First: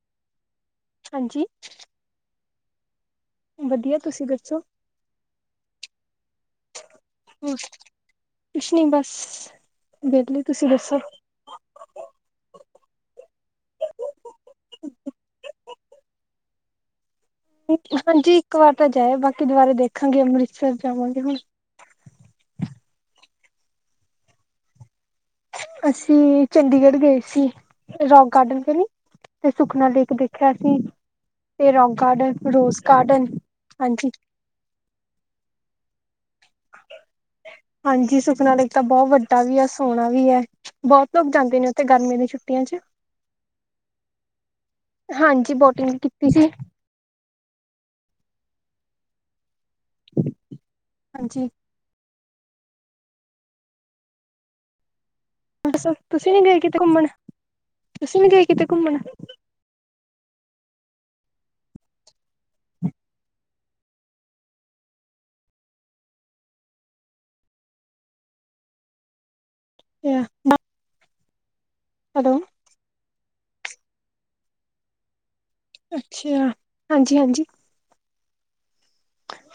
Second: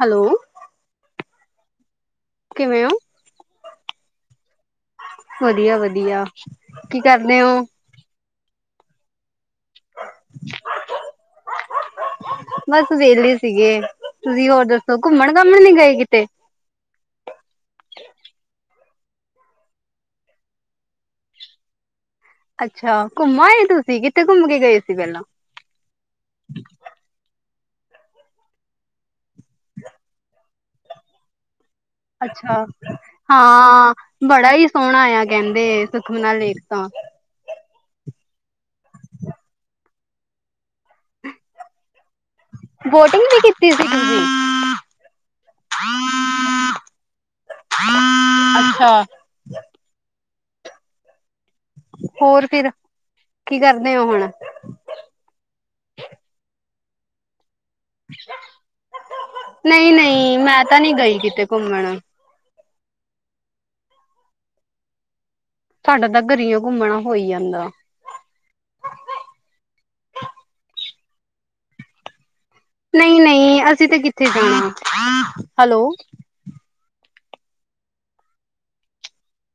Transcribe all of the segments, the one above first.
Hello. ਹਾਂਜੀ। ਕਿਵੇਂ ਓ? ਵਧੀਆ ਤੁਸੀਂ ਦੱਸੋ? ਵਧੀਆ-ਵਧੀਆ ਕੀ ਕਰਦੇ ਓ? ਕੁਛ ਨੀ ਬਸ ਵੇਲੇ ਤੁਸੀਂ ਦੱਸੋ? ਬਸ ਵੇਲੇ ਸੀਗੇ ਤੁਸੀਂ ਹੋਰ ਦੱਸੋ ਘੁੰਮਣ-ਘਾਮਣ ਨੀ ਗਏ ਕਿ ਤੇ। ਹਾਂਜੀ ਇੱਕ ਵਾਰ ਤਾਂ ਜਾਏ ਬਾਕੀ ਦੁਬਾਰਾ ਦੇਖਾਂਗੇ ਅੰਮ੍ਰਿਤਸਰ ਜਾਵਾਂ ਗੇ [unintelligible] ਅੱਛਾ ਘੁੰਮ ਆਏ ਤੁਸੀਂ ਕਿੱਥੇ ਘੁੰਮ ਕੇ ਗਏ ਸੀ ਪੈਲਾਂ? ਅਸੀਂ ਚੰਡੀਗੜ੍ਹ ਗਏ ਸੀ ਰੋਕ ਗਾਰਡਨ ਕਨੀ। ਤੇ ਸੁਖਨਾ ਲੇਕ ਦੇਖਿਆ ਸੀ ਤੇ ਰੌਗ ਅੱਛਾ ਹਾਂ ਹਾਂਜੀ ਬੜਾ ਈ ਸੋਣਾ ਆ ਕੈਂਦੇ ਸੁਖਨਾ ਲੇਖ ਤਾਂ। ਹਾਂਜੀ ਸੁਖਨਾ ਲੇਕ ਤਾਂ ਬੋਤ ਵੱਡਾ ਵੀ ਐ ਸੋਣਾ ਵੀ ਐ। ਬੋਤ ਲੋਕ ਜਾਂਦੇ ਨੇ ਉੱਥੇ ਗਰਮੀ ਦੇ [unintelligible] ਬੋਟਿੰਗ ਵੀ ਕੀਤੀ ਸੀ ਤੁਸੀ? ਹਾਂਜੀ ਬੋਟਿੰਗ ਕੀਤੀ ਸੀ ਅੱਛਾ। ਹਾਂਜੀ। ਹੋਰ ਫਿਰ ਕੀ ਕਰਦੇ ਓ ਹੁਣ? [unintelligible] ਤੁਸੀਂ ਨੀ ਗਏ ਕਿਤੇ ਘੁੰਮਣ ਤੁਸੀਂ ਨੀ ਗਏ ਕਿਤੇ ਘੁੰਮਣ? ਨਈ-ਨਈ ਮੈਂ ਤਾਂ ਨੀ ਗਈ ਕਿਤੇ ਘੁੰਮਣ। ਸਾਡਾ ਤਾਂ ਗਰੀਓ ਗੁੰਮਣਾ ਹੋਈ ਜਾਂਦਾ। [inaudible] ਹੈਲੋ। ਨਈ-ਨਈ ਅਸੀਂ ਤਾਂ ਕਿੱਥੇ ਜਾਣਾ। ਹੈਲੋ ਅੱਛੇਆ ਹਾਂਜੀ-ਹਾਂਜੀ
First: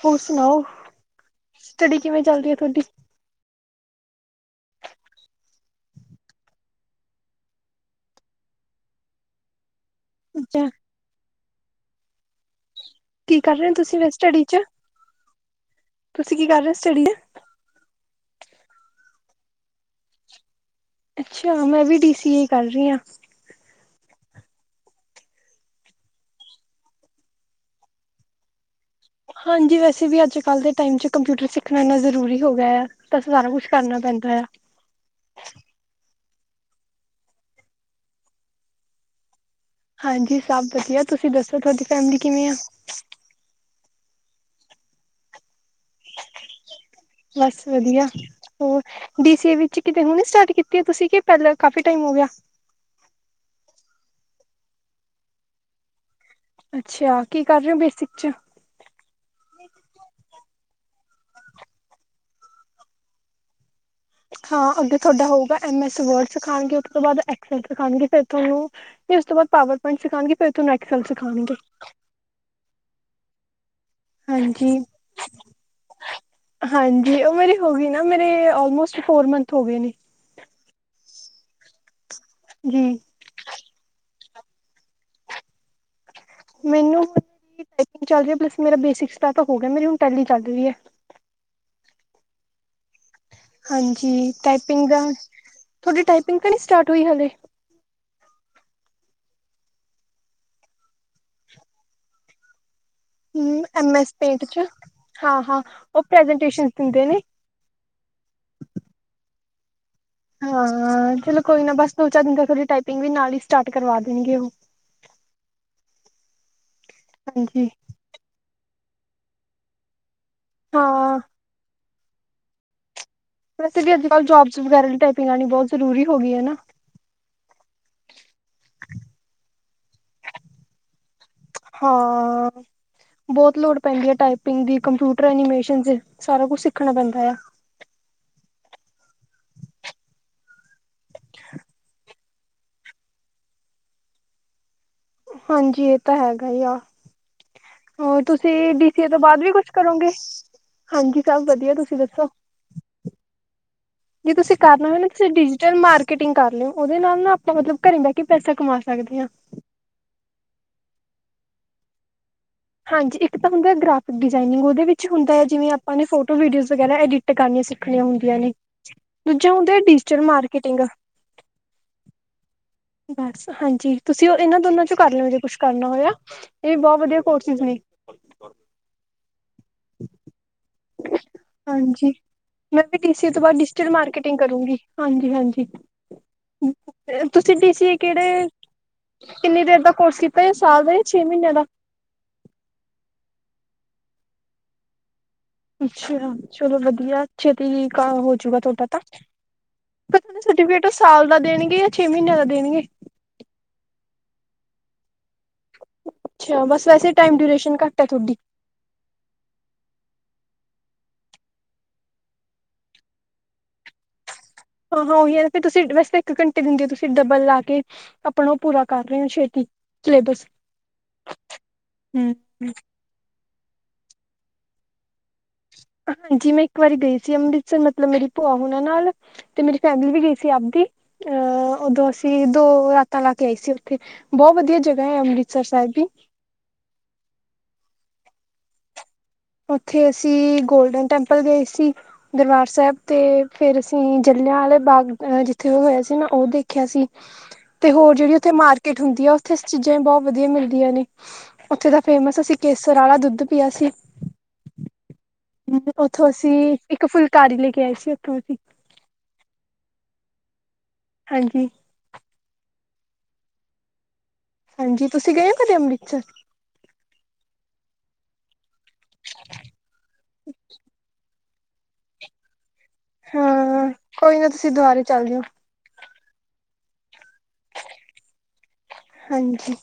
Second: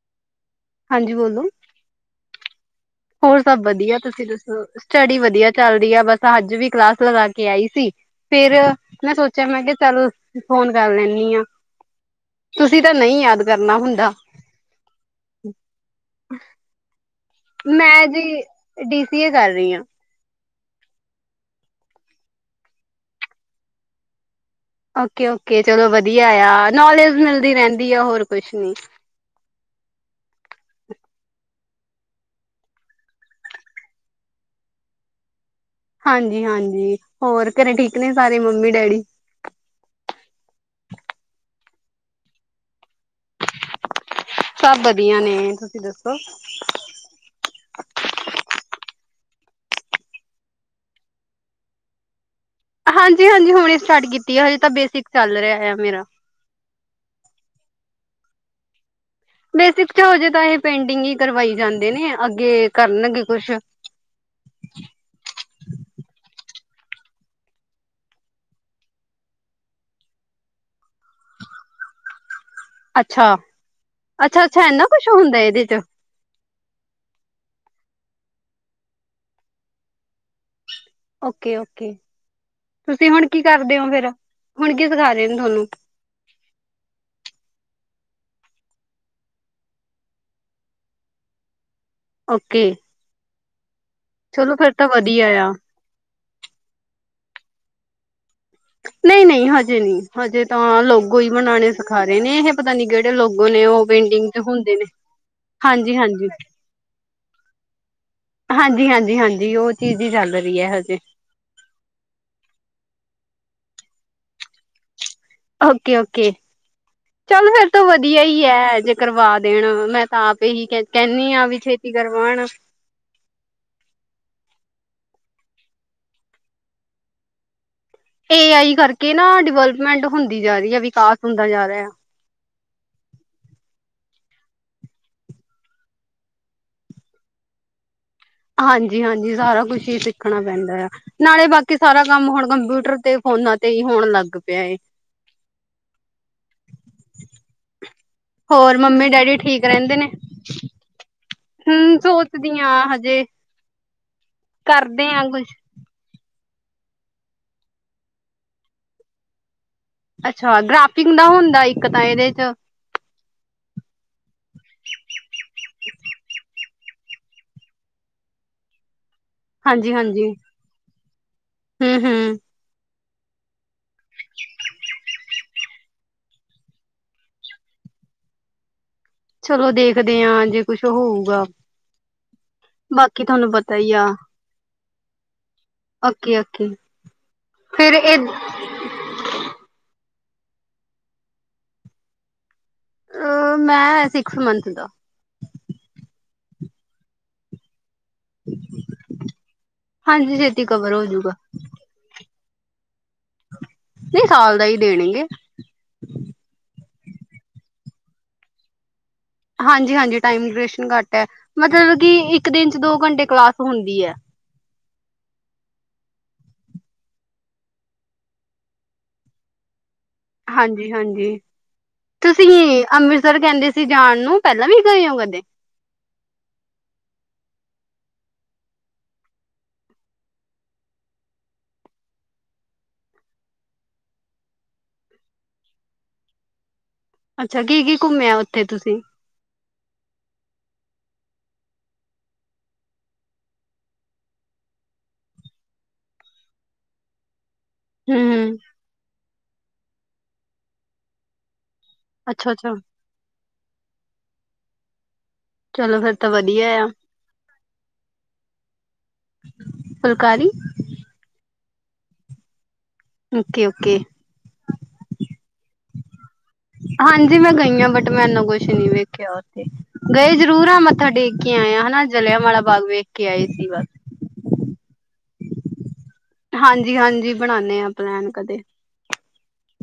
ਹੋਰ ਸੁਣਾਓ? ਹਾਂਜੀ ਬੋਲੋ। ਸਟੱਡੀ ਕਿਵੇਂ ਚੱਲਦੀ ਆ ਤੁਹਾਡੀ? ਹੋਰ ਸਭ ਵਧੀਆ ਤੁਸੀਂ ਦੱਸੋ ਸਟੱਡੀ ਵਧੀਆ ਚੱਲ ਦੀ ਆ ਬਸ ਅੱਜ ਵੀ ਕਲਾਸ ਲਗਾ ਕੇ ਆਈ ਸੀ ਫੇਰ ਮੈਂ ਸੋਚਿਆ ਮੈਂ ਕਿਆ ਚਲ ਅੱਛਾ ਫੋਨ ਕਰ ਲੈਂਨੀ ਆ। ਤੁਸੀਂ ਤਾਂ ਨਈ ਯਾਦ ਕਰਨਾ ਹੁੰਦਾ। ਕੜੀ ਚ ਤੁਸੀਂ ਕੀ ਕਰ ਰੇ ਓ ਸਟੱਡੀ [unintelligible] ਮੈਂ ਜੀ ਡੀ ਸੀ ਏ ਕਰ ਰੀਆ। ਅੱਛਾ, ਮੈਂ ਵੀ ਡੀ ਸੀ ਏ ਕਰ ਰੀਆ। ਓਕੇ ਓਕੇ, ਚਲੋ ਵਧੀਆ ਆ। ਨੌਲੇਜ ਮਿਲਦੀ ਰੈਂਦੀ ਆ ਹੋਰ ਕੁਝ ਨੀ। ਹਾਂਜੀ ਵੈਸੇ ਵੀ ਅੱਜ ਕੱਲ ਦੇ ਟਾਈਮ ਚ ਕੰਪਿਊਟਰ ਸਿੱਖਣਾ ਇੰਨਾ ਜ਼ਰੂਰੀ ਹੋ ਗਿਆ ਆ। ਤਾਂ ਸਾਰਾ ਕੁਝ ਕਰਨਾ ਪੈਂਦਾ ਐ। ਹਾਂਜੀ ਹਾਂਜੀ, ਹੋਰ ਘਰੇ ਠੀਕ ਨੇ ਸਾਰੇ, ਮੰਮੀ-ਡੈਡੀ ਹਾਂਜੀ, ਸਭ ਵਧੀਆ। ਤੁਸੀਂ ਦੱਸੋ, ਤੁਹਾਡੀ ਫੈਮਿਲੀ ਕਿਵੇਂ ਆ? ਸਭ ਵਧੀਆ ਨੇ। ਤੁਸੀਂ ਦੱਸੋ? ਬਸ ਵਧੀਆ ਹੋਰ, ਡੀ ਸੀ ਏ ਵਿਚ ਕਿਤੇ ਹੁਣੇ ਸਟਾਰਟ ਕੀਤੀ ਹੈ ਤੁਸੀਂ, ਕੇ ਪਹਿਲਾਂ, ਕਾਫ਼ੀ ਟਾਈਮ ਹੋ ਗਿਆ? ਹਾਂਜੀ ਹਾਂਜੀ, ਹੁਣੇ ਸਟਾਰਟ ਕੀਤੀ ਹੈ। ਹਜੇ ਤਾਂ ਬੇਸਿਕ ਹੀ ਚੱਲ ਰਿਹਾ ਹੈ ਮੇਰਾ। ਅੱਛਾ ਕੀ ਕਰ ਰਹੇ ਹੋ ਬੇਸਿਕ ਚ ਬੇਸਿਕ 'ਚ ਹਜੇ ਤਾਂ ਏ ਪੇਂਟਿੰਗ ਹੀ ਕਰਵਾਈ ਜਾਂਦੇ ਨੇ, ਅੱਗੇ ਕਰਨਗੇ ਕੁਝ ਹਾਂ, ਅੱਗੇ ਤੁਹਾਡਾ ਹੋਊਗਾ, ਐਮ ਐਸ ਵਰਡ ਸਿਖਾਉਣਗੇ। ਉਹ ਤੋਂ ਬਾਅਦ ਐਕਸ ਐਲ ਸਿਖਾਉਣਗੇ, ਫਿਰ ਤੁਹਾਨੂੰ ਫਿਰ ਉਸ ਤੋਂ ਬਾਅਦ ਪਾਵਰ ਪੁਆਇੰਟ ਸਿਖਾਾਂਗੇ, ਫਿਰ ਤੁਹਾਨੂੰ ਐਕਸ ਐਲ ਸਿਖਾਉਣਗੇ ਅੱਛਾ ਅੱਛਾ ਅੱਛਾ, ਹਾਂਜੀ। ਇੰਨਾ ਕੁਝ ਹੁੰਦਾ ਇਹਦੇ 'ਚ? ਹਾਂਜੀ, ਔ ਮੇਰੀ ਹੋ ਗਈ ਨਾ, ਮੇਰੇ ਆਲਮੋਸਟ ਫੋਰ ਮੰਥ ਹੋ ਗਏ ਨੇ। Okay okay. ਜੀ ਤੁਸੀਂ ਹੁਣ ਕੀ ਕਰਦੇ ਔ ਫੇਰ, ਹੁਣ ਕੀ ਸਿਖਾ ਰਹੇ ਨ ਤੁਹਾਨੂੰ ਮੈਨੂੰ ਚੱਲ ਰਹਿਆ ਪਲੱਸ ਮੇਰਾ ਬੇਸਿਕ ਦਾ ਤਾਂ ਹੋ ਗਯਾ, ਮੇਰੀ ਹੁਣ ਟੈਲੀ ਚੱਲ ਰਹੀ ਐ ਓਕੇ ਹਾਂਜੀ ਚਲੋ ਫੇਰ ਤਾਂ ਟਾਈਪਿੰਗ ਦਾ, ਵਧੀਆ ਆ। ਤੁਹਾਡੀ ਟਾਈਪਿੰਗ ਤਾਂ ਨਹੀਂ ਸਟਾਰਟ ਹੋਈ ਹਾਲੇ ਨਹੀਂ ਨਹੀਂ ਹਜੇ ਨਹੀਂ, ਹਜੇ ਤਾਂ ਲੋਗੋ ਹੀ ਬਣਾਉਣੇ ਸਿਖਾ ਰਹੇ ਨੇ ਇਹ ਪਤਾ ਨੀ ਕੇਹੜੇ ਲੋਗੋ ਨੇ ਉਹ ਐਮ ਐਸ ਪੇਂਟਿੰਗ ਤੇ ਪੇਂਟ ਚ ਹੁੰਦੇ ਨੇ ਹਾਂ ਹਾਂ ਹਾਂਜੀ ਉਹ ਹਾਂਜੀ ਪ੍ਰੈਜੈਂਟੇਸ਼ਨ ਦਿੰਦੇ ਨੇ ਹਾਂਜੀ ਹਾਂਜੀ ਹਾਂਜੀ ਉਹ ਤੀਜੀ ਚੱਲ ਹਾਂ ਰਹੀ ਹੈ ਹਜੇ ਹਾਂ, ਚਲੋ ਕੋਈ ਨਾ। ਬਸ ਦੋ-ਚਾਰ ਦਿਨਾਂ ਤੱਕ ਟਾਈਪਿੰਗ ਵੀ ਨਾਲ ਹੀ ਸਟਾਰਟ ਕਰਵਾ ਦੇਣਗੇ ਉਹ। ਓਕੇ ਓਕੇ, ਚੱਲ ਹਾਂਜੀ ਫਿਰ ਤਾਂ ਵਧੀਆ ਹੀ ਹੈ। ਜੇ ਕਰਵਾ ਦੇਣ, ਮੈਂ ਤਾਂ ਆਪ ਹੀ ਹਾਂ ਕਹਿੰਨੀ ਆਂ, ਵੀ ਛੇਤੀ ਕਰਵਾਉਣ। ਵੈਸੇ ਵੀ ਅੱਜਕੱਲ੍ਹ ਜੌਬਸ ਵਗੈਰਾ ਲਈ ਟਾਈਪਿੰਗ ਆਉਣੀ ਬਹੁਤ ਜ਼ਰੂਰੀ ਹੋ ਗਈ ਹੈ ਨਾ। ਏ ਆਈ ਕਰਕੇ ਨਾ, ਡਿਵੈਲਪਮੈਂਟ ਹੁੰਦੀ ਜਾ ਰਹੀ ਐ, ਵਿਕਾਸ ਹੁੰਦਾ ਜਾ ਰਿਹਾ। ਹਾਂ ਬਹੁਤ ਲੋੜ ਪੈਂਦੀ ਹੈ ਟਾਈਪਿੰਗ ਦੀ। ਕੰਪਿਊਟਰ, ਐਨੀਮੇਸ਼ਨ ਸਾਰਾ ਕੁਝ ਸਿੱਖਣਾ ਪੈਂਦਾ ਹੈ। ਹਾਂਜੀ ਹਾਂਜੀ ਸਾਰਾ ਕੁਛ ਹੀ ਸਿੱਖਣਾ ਪੈਂਦਾ ਆ, ਨਾਲੇ ਬਾਕੀ ਸਾਰਾ ਕੰਮ ਹੁਣ ਕੰਪਿਊਟਰ ਤੇ, ਫੋਨਾਂ ਤੇ ਹੀ ਹੋਣ ਲੱਗ ਪਿਆ ਏ ਹਾਂਜੀ ਇਹ ਤਾਂ ਹੈਗਾ ਹੀ ਆ ਹੋਰ, ਤੁਸੀਂ ਹੋਰ ਡੀ ਸੀ ਏ ਮੰਮੀ ਤੋਂ ਡੈਡੀ ਬਾਅਦ ਵੀ ਕੁਝ ਠੀਕ ਰਹਿੰਦੇ ਨੇ ਕਰੋਗੇ? ਹਾਂਜੀ, ਸਭ ਵਧੀਆ। ਤੁਸੀਂ ਸੁਣਾਓ। ਹੂੰ ਸੋਚਦੀ ਆਂ ਹਜੇ ਜੇ ਤੁਸੀਂ ਕਰਨਾ ਹੋਵੇ ਕਰਦੇ ਨਾ, ਤਾਂ ਆ ਤੁਸੀਂ ਕੁਛ ਡਿਜੀਟਲ ਮਾਰਕੀਟਿੰਗ ਮਾਰਕੀਟਿੰਗ ਕਰ ਲਿਓ। ਉਹਦੇ ਨਾਲ ਨਾ, ਆਪਾਂ ਮਤਲਬ ਘਰੇ ਬੈਹ ਕੇ ਵੀ ਪੈਸੇ ਕਮਾ ਸਕਦੇ ਆਂ। ਅੱਛਾ ਗ੍ਰਾਫਟਿੰਗ ਦਾ ਹੁੰਦਾ ਇੱਕ ਤਾਂ ਇਹਦੇ ਚ ਹਾਂਜੀ, ਇੱਕ ਤਾਂ ਹੁੰਦੀ ਹੈ ਗ੍ਰਾਫਿਕ ਡਿਜ਼ਾਇਨਿੰਗ। ਉਹਦੇ ਵਿੱਚ ਹੁੰਦਾ ਐ, ਜਿਵੇਂ ਆਪਾਂ ਫੋਟੋਆਂ, ਵੀਡੀਓਜ਼ ਵਗੈਰਾ ਐਡਿਟਿੰਗ ਟਿੰਗ ਕਰਨਿਆਂ ਸਿੱਖਣੀਆਂ ਹੁੰਦੀਆਂ ਨੇ। ਦੂਜਾ ਹੁੰਦਾ ਹੈ ਡਿਜ਼ੀਟਲ ਮਾਰਕੀਟਿੰਗ। ਹੂ ਹੂ ਬਸ ਹਾਂਜੀ, ਤੁਸੀਂ ਇਹਨਾਂ ਦੋਨਾਂਚੋਂ ਕਰ ਲਿਓ, ਜੇ ਕੁਝ ਕਰਨਾ ਹੋਯਾ, ਤਾਂ ਇਹ ਵੀ ਬਹੁਤ ਵਧੀਆ ਕੋਰਸਿਸ ਨੇ ਚਲੋ, ਦੇਖਦੇ ਆਂ, ਜੇ ਕੁਝ ਹੋਇਆ, ਹਾਂਜੀ ਬਾਕੀ ਤੁਹਾਨੂੰ ਤਾਂ ਪਤਾ ਹੀ ਹੈ। ਕਰੂਗੀ ਹਾਂਜੀ ਹਾਂਜੀ, ਓਕੇ-ਓਕੇ ਤੁਸੀਂ ਡੀ ਸੀ ਫੇਰ ਏ ਇਹ ਕਿਹੜੇ ਕਿੰਨੇ ਦੇਰ ਦਾ ਕੋਰਸ ਕੀਤਾ ਹੈ, ਇੱਕ ਸਾਲ ਦਾ ਜਾਂ ਛੇ ਮਹੀਨੇ ਦਾ? ਅ ਮੈਂ ਸਿਕਸ ਮੰਥ ਦਾ ਅੱਛਾ ਚਲੋ ਵਧੀਆ। ਛੇਤੀ ਕਾਮ ਹੋਜੂਗਾ ਤੁਹਾਡਾ ਤਾਂ, ਪਰ ਹਾਂਜੀ ਤੁਹਾਨੂੰ ਛੇਤੀ ਸਰਟੀਫਿਕੇਟ ਕਵਰ ਸਾਲ ਹੋਜੂਗਾ ਦਾ ਦੇਣਗੇ। ਛੇ ਮਹੀਨੇ ਦਾ ਦੇਣਗੇ। ਨਹੀਂ ਸਾਲ ਦਾ ਹੀ ਦੇਣਗੇ। ਅੱਛਾ ਬਸ ਵੈਸੇ ਟਾਈਮ ਡਿਊਰੇਸ਼ਨ ਘੱਟ ਐ ਤੁਹਾਡੀ। ਹਾਂਜੀ-ਹਾਂਜੀ ਟਾਈਮ ਡਰੇਸ਼ਨ ਘੱਟ ਏ ਮਤਲਬ ਕਿ ਇੱਕ ਦਿਨ ਚ ਦੋ ਘੰਟੇ ਕਲਾਸ ਹੁੰਦੀ ਐ। ਹਾਂ-ਹਾਂ ਉਹੀ ਏ ਫੇ ਤੁਸੀਂ ਵੈਸੇ ਇੱਕ ਘੰਟੇ ਦਿੰਦੇ ਹੋ ਤੁਸੀਂ ਡੱਬਲ ਲਾ ਕੇ। ਆਪਣਾ ਉਹ ਪੂਰਾ ਕਰ ਰਹੇ ਹੋ ਛੇਤੀ। ਸਿਲੇਬਸ ਹਾਂਜੀ- ਹਾਂਜੀ ਹਮ ਤੁਸੀਂ ਅੰਮ੍ਰਿਤਸਰ ਕਹਿੰਦੇ ਸ- ਤੁਸੀਂ ਜਾਣ ਨੂੰ ਪਹਿਲਾਂ ਵੀ ਗਏ ਹੋ ਕਦੇ? ਹਾਂਜੀ ਮੈਂ ਇੱਕ ਵਾਰੀ ਗਈ ਸੀ ਅੰਮ੍ਰਿਤਸਰ ਮਤਲਬ ਮੇਰੀ ਭੂਆ ਹੂਨਾਂ ਨਾਲ। ਤੇ ਮੇਰੀ ਫੈਮਿਲੀ ਵੀ ਗਈ ਸੀ ਆਪਦੀ ਅਹ ਉਦੋਂ ਅਸੀਂ ਦੋ ਰਾਤਾਂ ਲਾ ਕੇ ਆਏ ਸੀ ਉੱਥੇ। ਬੋਤ ਵਧੀਆ ਜਗਾ ਏ ਅੰਮ੍ਰਿਤਸਰ ਸਾਹਿਬ ਵੀ। ਅੱਛਾ ਕੀ- ਕੀ ਘੁੰਮੇਿਆ ਉੱਥੇ ਤੁਸੀਂ? ਉੱਥੇ ਅਸੀਂ ਗੋਲਡਨ ਟੈਂਪਲ ਗਏ ਸੀ। ਦਰਬਾਰ ਸਾਹਿਬ ਤੇ ਫੇਰ ਅਸੀਂ ਜਲਿਆਂ ਵਾਲੇ ਬਾਗ ਜਿੱਥੇ ਉਹ ਹੋਇਆ ਸੀ ਨਾ ਉਹ ਦੇਖਿਆ ਸੀ। ਅੱਛਾ। ਤੇ ਹੋਰ ਜਿਹੜੀ ਉੱਥੇ ਮਾਰਕੀਟ ਹੁੰਦੀ ਆ ਉੱਥੇ ਚੀਜ਼ਾਂ ਵੀ ਬੋਤ ਵਧੀਆ ਮਿਲਦੀਆਂ ਨੇ, ਉੱਥੇ ਦਾ। ਫੇਮਸ ਅਸੀਂ ਅੱਛਾ-ਅੱਛਾ ਕੇਸਰ ਵਾਲਾ ਦੁੱਧ ਪੀਆ ਸੀ। ਹੂੰ ਚਲੋ ਫੇਰ ਉੱਥੋਂ ਤਾਂ ਅਸੀਂ ਵਧੀਆ ਆ। ਇੱਕ ਫੁਲਕਾਰੀ ਲੈ ਕੇ ਆਏ ਸੀ ਉੱਥੋਂ ਅਸੀਂ। ਫੁਲਕਾਰੀ? ਹਾਂਜੀ। Okay- okay. ਹਾਂਜੀ ਤੁਸੀਂ ਗਏ ਹੋ ਕਦੇ ਅੰਮ੍ਰਿਤਸਰ? ਹਾਂਜੀ ਮੈਂ ਗਈ ਹਾਂ, ਬਟ ਮੈਂ ਇਨੂੰ ਕੁਛ ਨੀ ਵੇਖਿਆ ਉੱਥੇ ਗਈ ਜ਼ਰੂਰ ਆ ਮੱਥਾ ਟੇਕ- ਕੇ ਆਇਆ ਹਨਾ ਜਲਿਆਂ ਵਾਲਾ ਬਾਗ ਵੇਖ ਕੇ ਆਏ ਸੀ ਬਸ। ਹਾਂ ਕੋਈ ਨਾ ਤੁਸੀਂ ਦੁਬਾਰੇ ਚੱਲ ਜੀਓ। ਹਾਂਜੀ- ਹਾਂਜੀ ਬਣਾਨੇ ਆ ਪਲੈਨ ਕਦੇ। ਹਾਂਜੀ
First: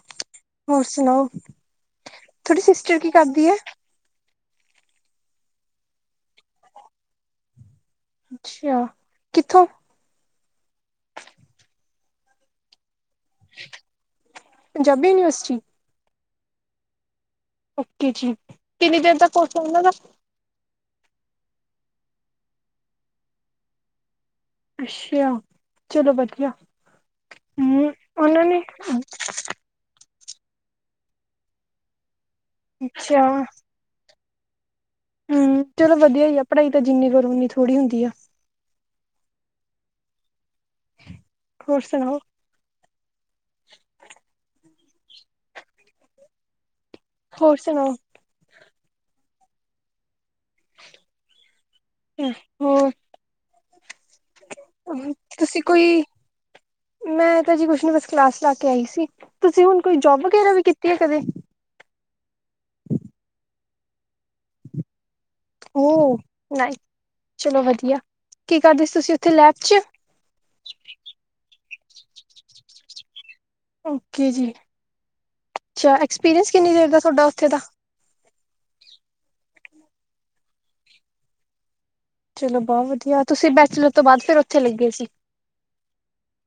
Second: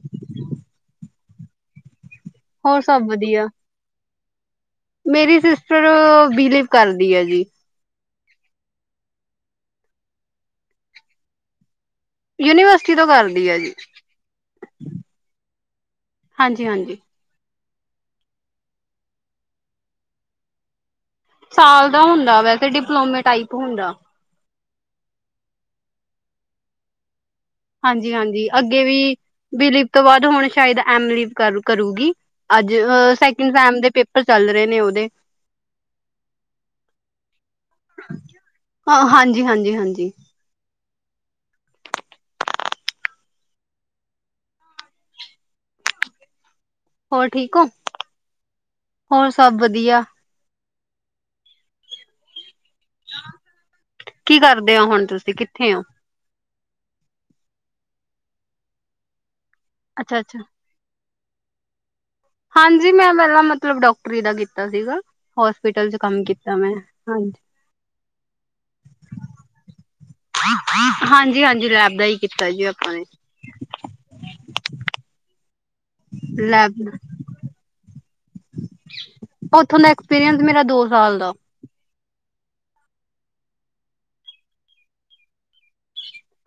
ਹੋਰ ਸੁਣਾਓ, ਤੁਹਾਡੀ ਹੋਰ ਸਿਸਟਰ ਸਭ ਕੀ ਕਰਦੀ ਵਧੀਆ ਐ? ਮੇਰੀ ਸਿਸਟਰ ਬਿਲੀਵ ਕਰਦੀ ਏ ਜੀ। ਅੱਛਾ, ਕਿੱਥੋਂ? ਯੂਨੀਵਰਸਿਟੀ ਤੋਂ ਕਰਦੀ ਆ ਜੀ, ਪੰਜਾਬੀ ਯੂਨੀਵਰਸਿਟੀ ਹਾਂਜੀ- ਹਾਂਜੀ। ਓਕੇ ਜੀ ਕਿਨਨੀ ਦਿਨ ਦਾ ਕੋਰਸ ਐ ਉਹਨਾਂ ਦਾ? ਸਾਲ ਦਾ ਹੁੰਦਾ ਵੈ, ਤੇ ਡਿਪਲੋਮੇ ਟਾਈਪ ਹੁੰਦਾ। ਅੱਛੇਆ ਚਲੋ ਵਧੀਆ। ਹਮ ਉਹਨਾਂ ਹਾਂਜੀ-ਹਾਂਜੀ ਨੇ ਅੱਗੇ ਵੀ ਬੀਲਿਪ ਕਰਵਾ ਦੋ ਹੁਣ ਸ਼ਾਇਦ ਐਮ ਲਿਪ ਕਰ ਕਰੂਗੀ। ਅੱਜ ਅੱਛਾ ਸੈਕਿੰਡ ਸਟੈਂਡ ਦੇ ਪੇਪਰ ਚੱਲ ਰਹੇ ਨੇ ਉਹਦੇ। ਹੂੰ ਚਲੋ ਵਧੀਆ ਹੀ ਆ ਪੜਾਈ ਤਾਂ ਜਿੰਨੀ ਕਰੋ ਓਨੀ ਥੋੜੀ ਹੁੰਦੀ ਆ। ਹਾਂ ਹਾਂਜੀ- ਹਾਂਜੀ, ਹਾਂਜੀ। ਹੋਰ ਸੁਣਾਓ? ਹੋਰ ਠੀਕ ਹੋ, ਹੋਰ ਸਭ ਵਧੀਆ। ਹੋਰ? ਕੀ ਕਰਦੇ ਹੋ ਹੁਣ ਹੂੰ ਤੁਸੀਂ ਕਿੱਥੇ ਹੋ ਕੋਈ। ਮੈਂ ਤਾਂ ਜੀ ਕੁਛ ਨੀ ਬਸ ਕਲਾਸ ਲਾ ਕੇ ਆਈ ਸੀ ਤੁਸੀਂ ਹੁਣ ਕੋਈ ਅੱਛਾ ਜੋਬ ਅੱਛਾ ਵਗੈਰਾ ਵੀ ਕੀਤੀ ਹੈ ਕਦੇ? ਹਾਂਜੀ ਮੈਂ ਪਹਿਲਾਂ ਮਤਲਬ ਡਾਕਟਰੀ ਦਾ ਕੀਤਾ ਸੀਗਾ। ਹੋਸਪੀਟਲ ਚ ਕੰਮ ਕੀਤਾਂ ਮੈਂ, ਹਾਂਜੀ। ਚਲੋਂ ਵਧੀਆਂ। ਕੀ ਕਰਦੇਂ ਸੀਂ ਤੁਸੀਂ ਉੱਥੇ ਲੈਬ ਚ ਹਾਂਜੀ- ਹਾਂਜੀ ਲੈਬ ਦਾ ਹੀ ਕੀਤਾਂ ਜੀ ਆਪਾਂ ਨੇਂ ਓਕੇ ਜੀ, ਅੱਛਾ ਐਕਸਪੀਰੀਅੰਸ ਕਿੰਨੀਂ ਦੇਰ ਲੈਬ ਦਾ ਤੁਹਾਡਾ ਉੱਥੇ ਦਾ ਉੱਥੋਂ ਦਾ ਐਕਸਪੀਰੀਅੰਸ ਮੇਰਾ ਦੋ ਸਾਲ ਦਾ। ਚਲੋ ਬੌ ਵਧੀਆ, ਤੁਸੀਂ ਬੈਚੋਲਰ ਤੋਂ ਬਾਅਦ ਫ਼ੇਰ ਉੱਥੇ ਲੱਗੇ ਸੀ।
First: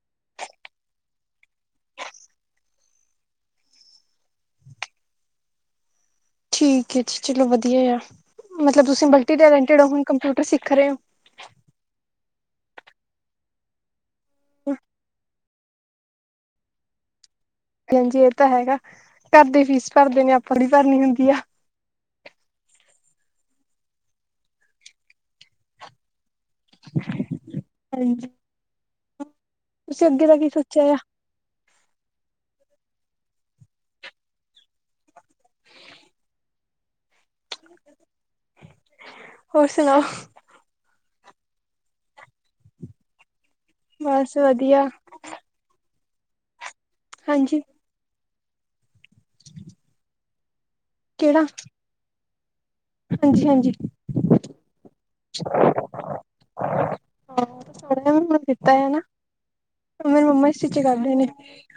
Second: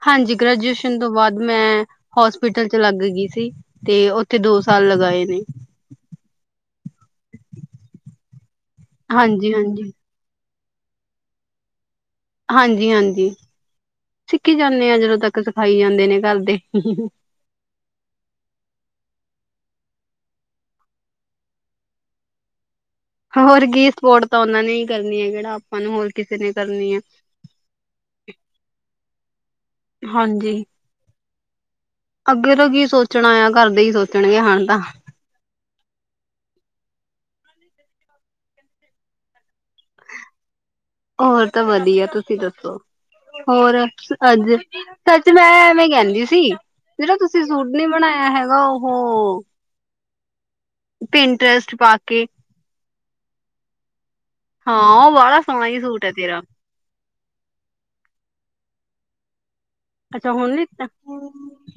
ਹਾਂਜੀ, ਗ੍ਰੈਜੂਏਸ਼ਨ ਤੋਂ ਬਾਅਦ ਮੈਂ ਹੋਸਪਿਟਲ ਚ ਲੱਗ ਗੀ ਸੀਂ। ਤੇ ਉੱਥੇ ਦੋ ਸਾਲ ਲਗਾਏ ਨੇਂ। ਠੀਕ ਹੈ ਜੀ, ਚਲੋ ਵਧੀਆਂ ਆ, ਮਤਲਬ ਤੁਸੀਂ ਮਲਟੀ ਹਾਂਜੀ ਟੈਲੈਂਟਡ ਔ ਹਾਂਜੀ ਹੁਣ ਕੰਪਿਊਟਰ ਸਿੱਖ ਰਏ ਔ ਹਾਂਜੀ- ਹਾਂਜੀ, ਸਿੱਖੀ ਹੋ ਜਾਂਣੇ ਆਂ ਜਦੋਂ ਤੱਕ ਸਿਖਾਈ ਜਾਂਦੇ ਨੇ ਘਰ ਦੇ। ਹਾਂਜੀ- ਹਾਂਜੀ ਏ ਤਾਂ ਹੈਗਾ, ਘਰ ਦੇ ਫੀਸ ਭਰ ਦੇ ਨੇ ਆਪਾਂ ਕਿਹੜੀ ਭਰਨੀ ਹੁੰਦੀ ਆਂ। ਹੋਰ ਕੀ ਸਪੋਰਟ ਤਾਂ ਓਨਾਂ ਨੇ ਈ ਕਰਨੀ ਏ, ਕਿਹੜਾ ਆਪਾਂ ਨੂੰ ਹੋਰ ਕਿਸੇ ਨੇਂ ਕਰਨੀ ਆ। ਹਾਂਜੀ। ਤੁਸੀਂ ਅੱਗੇ ਦਾ ਕੀ ਹਾਂਜੀ ਸੋਚਿਆ ਆ। ਅੱਗੇ ਦਾ ਕੀ ਸੋਚਣਾ ਆ, ਘਰਦੇ ਈ ਸੋਚਣਗੇ ਹਾਨ ਤਾਂ [inaudible] ਹੋਰ, ਸੁਣਾਓ ਹੋਰ ਤਾਂ ਵਧੀਆ, ਤੁਸੀਂ ਦੱਸੋ ਹੋਰ ਬਸ ਅੱਜ ਵਧੀਆ ਸੱਚ ਮੈਂ ਐਵੇਂ ਕਹਿੰਦੀ ਸੀ, ਜਿਹੜਾਂ ਤੁਸੀਂ ਹਾਂਜੀ ਸ਼ੂਟ ਨੀਂ ਬਣਾਇਆਂ ਹੈਗਾ ਓਹ ਪਿੰਟਰੈਸਟ ਪਾ ਕੇ। ਹਾਂਜੀ-ਹਾਂਜੀ। ਹਾਂ, ਓ ਬਾਹਲਾ ਸੋਹਣਾ ਈ ਸ਼ੂਟ ਐ ਤੇਰਾਂ ਹਾਂ, ਸੋਹਣਾ ਬਣਾਂ ਕੇ ਦਿੱਤਾ ਐ ਨਾ, ਔ ਮੇਰੀ ਅੱਛਾ ਮੰਮਾ ਹੁਣ ਸਟਿੱਚ ਲਿੱਤਾ ਕਰਦੇ ਨੇਂ।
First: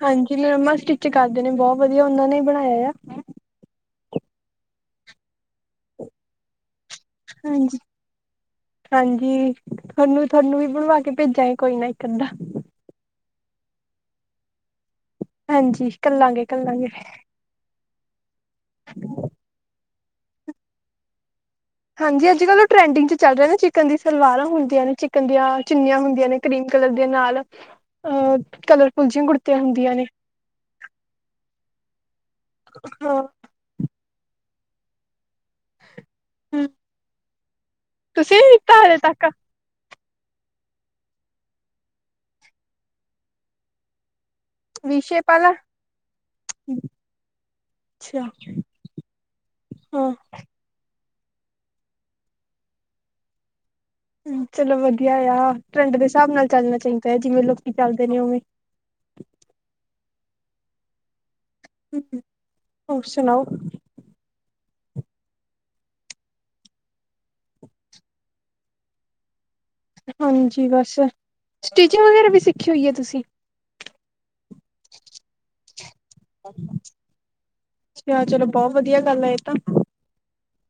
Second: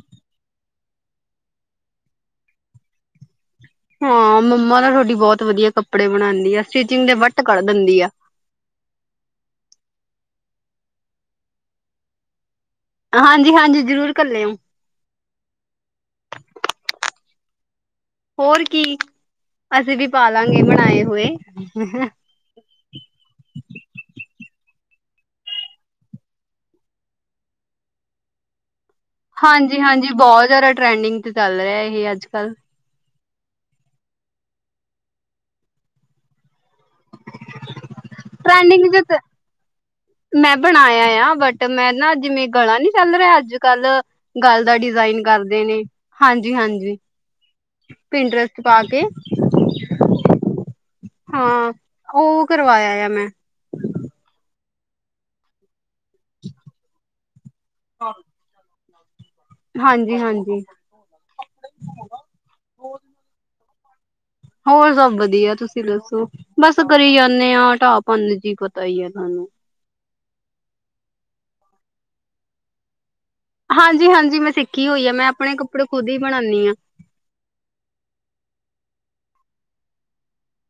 ਹਾਂਜੀ, ਮੇਰੀ ਮੰਮਾ ਸਟਿੱਚ ਕਰਦੇ ਨੇ ਬੌਹ ਵਧੀਆਂ ਓਨਾਂ ਨੇਂ ਈ ਬਣਾਇਆਂ ਆ। ਹਾਂ, ਮੰਮਾ ਤਾ ਥੁਹਾਡੀ ਬਹੁਤ ਵਧੀਆਂ ਕੱਪੜੇ ਬਣਾਂਦੀ ਆ, ਸਟਿਚਿੰਗ ਦੇ ਵੱਟ ਕੱਢ ਹਾਂਜੀ ਦਿੰਦੀ ਆ। ਹਾਂਜੀ, ਥੋਹਨੂੰ- ਥੋਹਨੂੰ ਵੀ ਬਣਵਾ ਕੇ ਭੇਜਾਂਗੇ ਕੋਈ ਨਾ ਇੱਕ-ਅੱਧਾ। ਹਾਂਜੀ-ਹਾਂਜੀ, ਜ਼ਰੂਰ ਘਲਿਓ ਹਾਂਜੀ, ਘੱਲਾਂਗੇ -ਘੱਲਾਂਗੇ। ਹੋਰ ਕੀ, ਅਸੀਂ ਵੀ ਪਾਲਾਂਗੇ ਬਣਾਏ ਹੋਏ। ਹਾਂਜੀ, ਅੱਜ-ਕੱਲ ਟਰੈਂਡਿੰਗ ਚ ਚੱਲ ਰਿਐ ਨਾ ਚਿਕਨ ਦੀ ਸਲਵਾਰਾਂ ਹੁੰਦੀਆਂ ਨੇ, ਚਿਕਨ ਦੀਆਂ ਚੁੰਨੀਆਂ ਹੁੰਦੀਆਂ ਨੇ ਕਰੀਮ ਕਲਰ ਦੀਆਂ ਨਾਲ਼। ਅ ਕਲਰ ਹਾਂਜੀ-ਹਾਂਜੀ, ਬਹੁਹ ਜਿਆਦਾ ਟਰੈਂਡਿੰਗ ਚ ਚੱਲ ਰਿਐ ਏਹ ਅੱਜ-ਕੱਲ। ਹਾਂ ਹੂੰ। ਟਰੈਂਡਿੰਗ ਜਤ ਤੱਕ ਮੈਂ ਬਣਾਇਆਂ ਆ, ਬਟ ਮੈਂ ਨਾ ਜਿਮੇਂ ਗਲਾਂ ਨੀਂ ਚੱਲ ਰਿਆ ਅੱਜ-ਕੱਲ ਗੱਲ ਦਾ ਵੀ ਡਿਜ਼ਾਇਨ ਸ਼ੇਪ ਵਾਲਾ ਕਰਦੇਂ ਨੇ, ਹਾਂਜੀ-ਹਾਂਜੀ। ਅੱਛਾ ਪਿੰਡਰੈਸਟ ਪਾ ਕੇ। ਹਾਂ। ਹਾਂ, ਉਹ ਕਰਵਾਇਆਂ ਆ ਮੈਂ ਹੂੰ, ਚਲੋ ਵਧੀਆ ਆ ਟਰੈਂਡ ਦੇ ਹਿਸਾਬ ਨਾਲ਼ ਚੱਲਣਾ ਚਾਈਦਾ ਏ, ਜਿਵੇਂ ਲੋਕੀ ਚੱਲਦੇ ਨੇ ਉਵੇਂ। ਹਾਂਜੀ- ਹਾਂਜੀ। ਹੋਰ ਸੁਣਾਓ। ਹੋਰ ਸਭ ਵਧੀਆਂ, ਤੁਸੀਂ ਦੱਸੋ। ਬਸ ਕਰੀ ਜਾਂਣੇ ਆਂ, ਢਾਪੰਨ ਜੀ ਪਤਾ ਈ ਐ ਥਾਨੂੰ। ਹਾਂਜੀ ਬਸ, ਸਟੀਚਿੰਗ ਵਗੈਰਾ ਵੀ ਸਿੱਖੀ ਹੋਈ ਐ ਤੁਸੀਂ? ਹਾਂਜੀ ਹਾਂਜੀ, ਮੈਂ ਸਿੱਖੀ ਹੋਈ ਐ ਮੈਂ ਆਪਣੇ ਕੱਪੜੇ ਖੁਦ ਹੀ ਬਣਾਣੀ ਯਾਂ। ਅੱਛੀ ਐ, ਚਲੋ ਬੌਹ ਵਧੀਆ ਗੱਲ ਆ, ਏ ਤਾਂ।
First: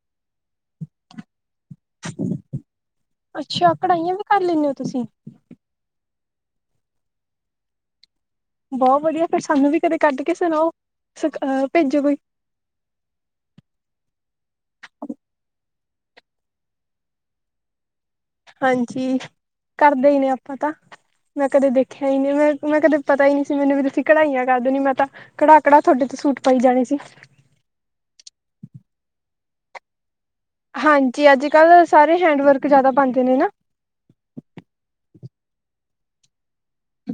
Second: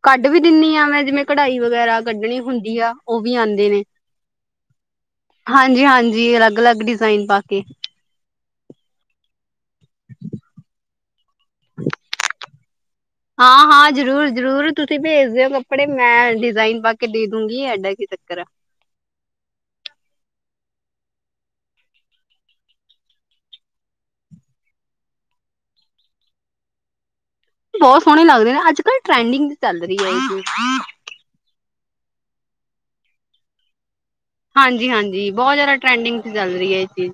ਕੱਢ ਵੀ ਦਿੰਨੀ ਆ ਮੈਂ ਜਿਵੇਂ, ਕਢਾਈ ਵਗੈਰਾ ਕੱਢਣੀ ਹੁੰਦੀ ਆ। ਉਹ ਵੀ ਅੱਛਾ, ਕਢਾਹੀਆਂ ਵੀ ਕਰ ਲੈਂਣੇ ਔ ਤੁਸੀਂ? ਹਾਂਜੀ ਹਾਂਜੀ, ਅਲੱਗ-ਲੱਗ ਡਿਜ਼ਾਇਨ ਪਾ ਕੇ। ਬੌਹ ਵਧੀਆ, ਫੇਰ ਸਾਨੂੰ ਵੀ ਕਦੇ ਕੱਢ ਕੇ ਸੁਣਾਓ, ਸੂ ਭੇਜੋ ਕੋਈ। ਹਾਂ, ਹਾਂ। ਹਾਂ ਜ਼ਰੂਰ-ਜ਼ਰੂਰ, ਤੁਸੀਂ ਭੇਜਦੇਓ ਕੱਪੜੇ ਮੈਂ ਡਿਜ਼ਾਇਨ ਪਾ ਕੇ ਦੇ ਦੂੰਗੀ, ਐਡਾ ਕੀ ਚੱਕਰ ਐ। ਹਾਂਜੀ, ਕਰਦੇ ਹੀ ਨੇ ਅਪਾਂ ਤਾਂ। ਮੈਂ ਕਦੇ ਦੇਖਿਆ ਹੀ ਨਹੀਂ, ਮੈਂ-ਮੈਂ ਕਦੇ ਪਤਾ ਹੀ ਨ ਨਹੀਂ ਸੀ। ਮੈਨੂੰ ਵੀ ਤੁਸੀਂ ਕੜਢਾਈਆਂ ਕਰ ਦਣੀ ਮੈਂ ਤਾਂ ਕੜਾਕੜਾ, ਤੁਹਾਡੇ ਤੋਂ ਸੂਟ ਪਾਈ ਜਾਣੇ ਸੀ। ਬਹੁਤ ਸੋਹਣੇ ਲੱਗਦੇ ਨੇ, ਅੱਜ ਕੱਲ੍ਹ ਟਰੈਂਡਿੰਗ ਚੱਲ ਰਹੀ ਹੈ ਇਹ ਚੀਜ਼ ਹਾਂਜੀ ਅੱਜ ਕੱਲ੍ਹ, ਸਾਰੇ ਹੈਂਡ ਵਰਕ ਜਿਆਦਾ ਪਾਉਂਦੇ ਨੇ ਨਾ ਹਾਂਜੀ-ਹਾਂਜੀ, ਬਹੁਤ ਜ਼ਿਆਦਾ ਟਰੈਂਡਿੰਗ ਚ' ਚੱਲ ਰਹੀ ਹੈ ਇਹ ਚੀਜ਼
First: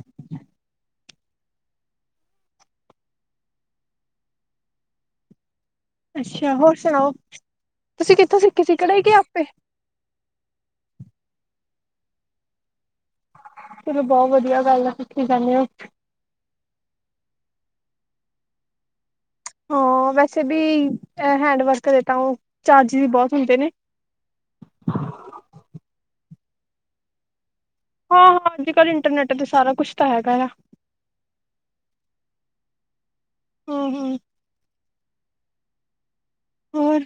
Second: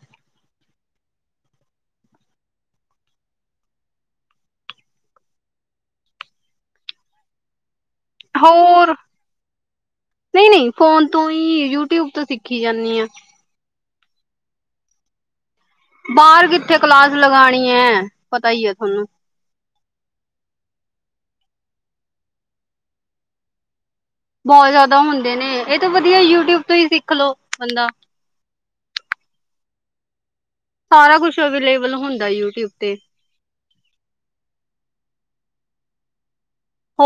ਅੱਛਾ ਹੋਰ ਸੁਣਾਓ, ਤੁਸੀਂ ਕਿੱਥੋਂ ਸਿੱਖੀ ਸੀ ਕੜਾਈ ਗ ਆਪੇ? ਨਹੀਂ-ਨਹੀਂ ਫੋਨ ਤੋਂ ਹੀ, ਯੂਟਿਊਬ ਤੋਂ ਸਿੱਖੀ ਜਾਂਦੀ ਆ। ਚਲੋ ਬਹੁਤ ਵਧੀਆ ਗੱਲ ਆ, ਤੁਸੀਂ ਕਰਦੇ ਹੋ। ਬਾਹਰ ਕਿੱਥੇ ਕਲਾਸ ਲਗਾਉਣੀ ਹੈ, ਪਤਾ ਹੀ ਹੈ ਤੁਹਾਨੂੰ। ਹਾਂ ਵੈਸੇ ਵੀ, ਹੈਂਡ ਵਰਕ ਦੇ ਤਾਂ ਉਹ ਚਾਰਜ ਵੀ ਬਹੁਤ ਹੁੰਦੇ ਨੇ। ਬਹੁਤ ਜ਼ਿਆਦਾ ਹੁੰਦੇ ਨੇ, ਇਹ ਤਾਂ ਵਧੀਆ ਯੂਟਿਊਬ ਤੋਂ ਹੀ ਸਿੱਖ ਲਓ ਬੰਦਾ। ਹਾਂ-ਹਾਂ, ਅੱਜ ਕੱਲ੍ਹ ਇੰਟਰਨੈੱਟ ਤੇ ਸਾਰਾ ਕੁਛ ਤਾਂ ਹੈਗਾ ਆ। ਸਾਰਾ ਕੁਛ ਅਵੇਲੇਬਲ ਹੁੰਦਾ, ਯੂਟਿਊਬ ਤੇ ਹਮ-ਹਮ। ਹੋਰ,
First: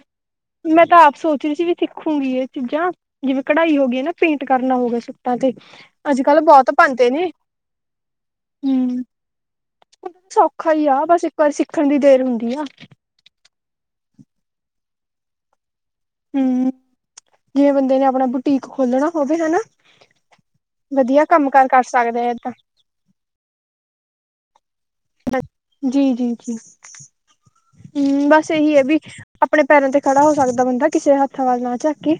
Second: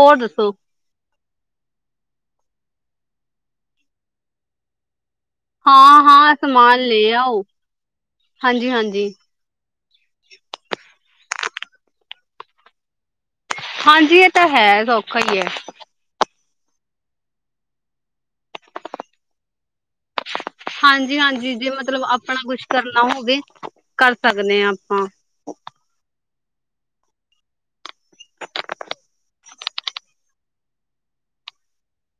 ਮੈਂ ਤਾਂ ਆਪ ਸੋਚ ਰ ਸੀ ਵੀ ਸਿੱਖੂਗੀ ਇਹ ਚੀਜ਼ਾਂ, ਜਿਵੇਂ ਕਢਾਈ ਹੋ ਗਈ ਨਾ, ਪੇਂਟ ਕਰਨਾ ਹੋਵੇ। ਤੇ ਹਾਂ ਅੱਜ ਹਾਂ ਕੱਲ ਬਹੁਤ ਸਮਾਨ ਲੈ ਪਾਂਉਦੇ ਨੇ, ਆਓ ਹਾਂਜੀ ਹਮ। ਹਾਂਜੀ ਸੌਖਾ ਹੀ ਆ, ਬਸ ਇੱਕ ਵਾਰੀ ਸਿੱਖਣ ਦੀ ਦੇਰ ਹੁੰਦੀ ਆ। ਹਾਂਜੀ ਇਹ ਤਾਂ ਹੈ, ਸੌਖਾ ਹੀ ਹੈ। ਹਮ, ਜਿਵੇ ਬੰਦੇ ਨੇ ਆਪਣਾ ਬੁਟੀਕ ਖੋਲਣਾ ਹੋਵੇ, ਹਨਾ। ਹਾਂਜੀ ਵਧੀਆ, ਕੰਮ ਹਾਂਜੀ ਕਾਰ ਜੇ ਕਰ ਮਤਲਬ ਸਕਦੇ ਆ ਆਪਣਾ ਏਦਾਂ। ਕੁਛ ਕਰਨਾ ਹੋਵੇ, ਕਰ ਸਕਦੇ ਹਾਂ ਆਪਾਂ। ਜੀ-ਜੀ-ਜੀ, ਹਮ ਬਸ ਇਹੀ ਹੈ ਵੀ ਆਪਣੇ ਪੈਰਾਂ ਤੇ ਖੜਾ ਹੋ ਸਕਦਾ ਬੰਦਾ, ਕਿਸੇ ਹੱਥਾਂ 'ਵਲ ਨਾ ਝਾਕੇ।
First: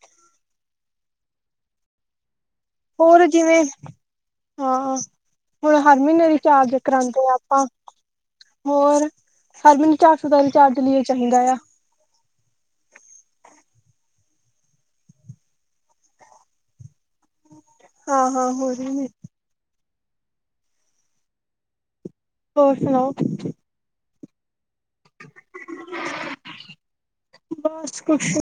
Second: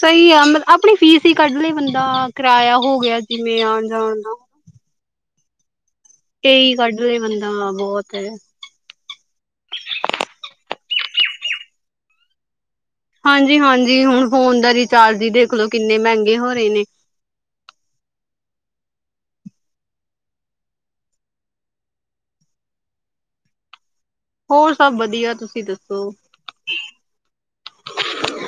ਸਹੀ ਆ ਮਤਲ, ਆਪਣੀ ਫੀਸ ਹੀ ਕੱਢ ਲਏ ਬੰਦਾ, ਕਿਰਾਇਆ ਹੋ ਗਿਆ ਜਿਵੇਂ ਆਉਣ ਜਾਣ ਦਾ। ਹਾਂ, ਹੁਣ ਹਰ ਮਹੀਨੇ ਦੀ ਇਹੀ ਚਾਰਜ ਕੱਢ ਲਏ ਕਰਾਉਂਦੇ ਆ ਬੰਦਾ ਆਪਾਂ ਬਹੁਤ ਹੈ ਹੋਰ, ਸਾਰ ਮੈਨੂੰ ਚਾਰ ਸੌ ਦਾ, ਰਿਚਾਰਜ ਲਈ ਚਾਹੀਦਾ ਆ। ਹਾਂਜੀ-ਹਾਂਜੀ, ਹੁਣ ਫੋਨ ਦਾ ਰਿਚਾਰਜ ਹੀ ਦੇਖਲੋ, ਕਿੰਨੇ ਮਹਿੰਗੇ ਹੋ ਰਹੇ ਨੇ। ਹਾਂ-ਹਾਂ, ਹੋਰ ਹੋਰ ਸੁਣਾਓ ਹੋਰ ਸਭ ਵਧੀਆ, ਤੁਸੀਂ ਦੱਸੋ? ਬਸ ਕੁੁਛ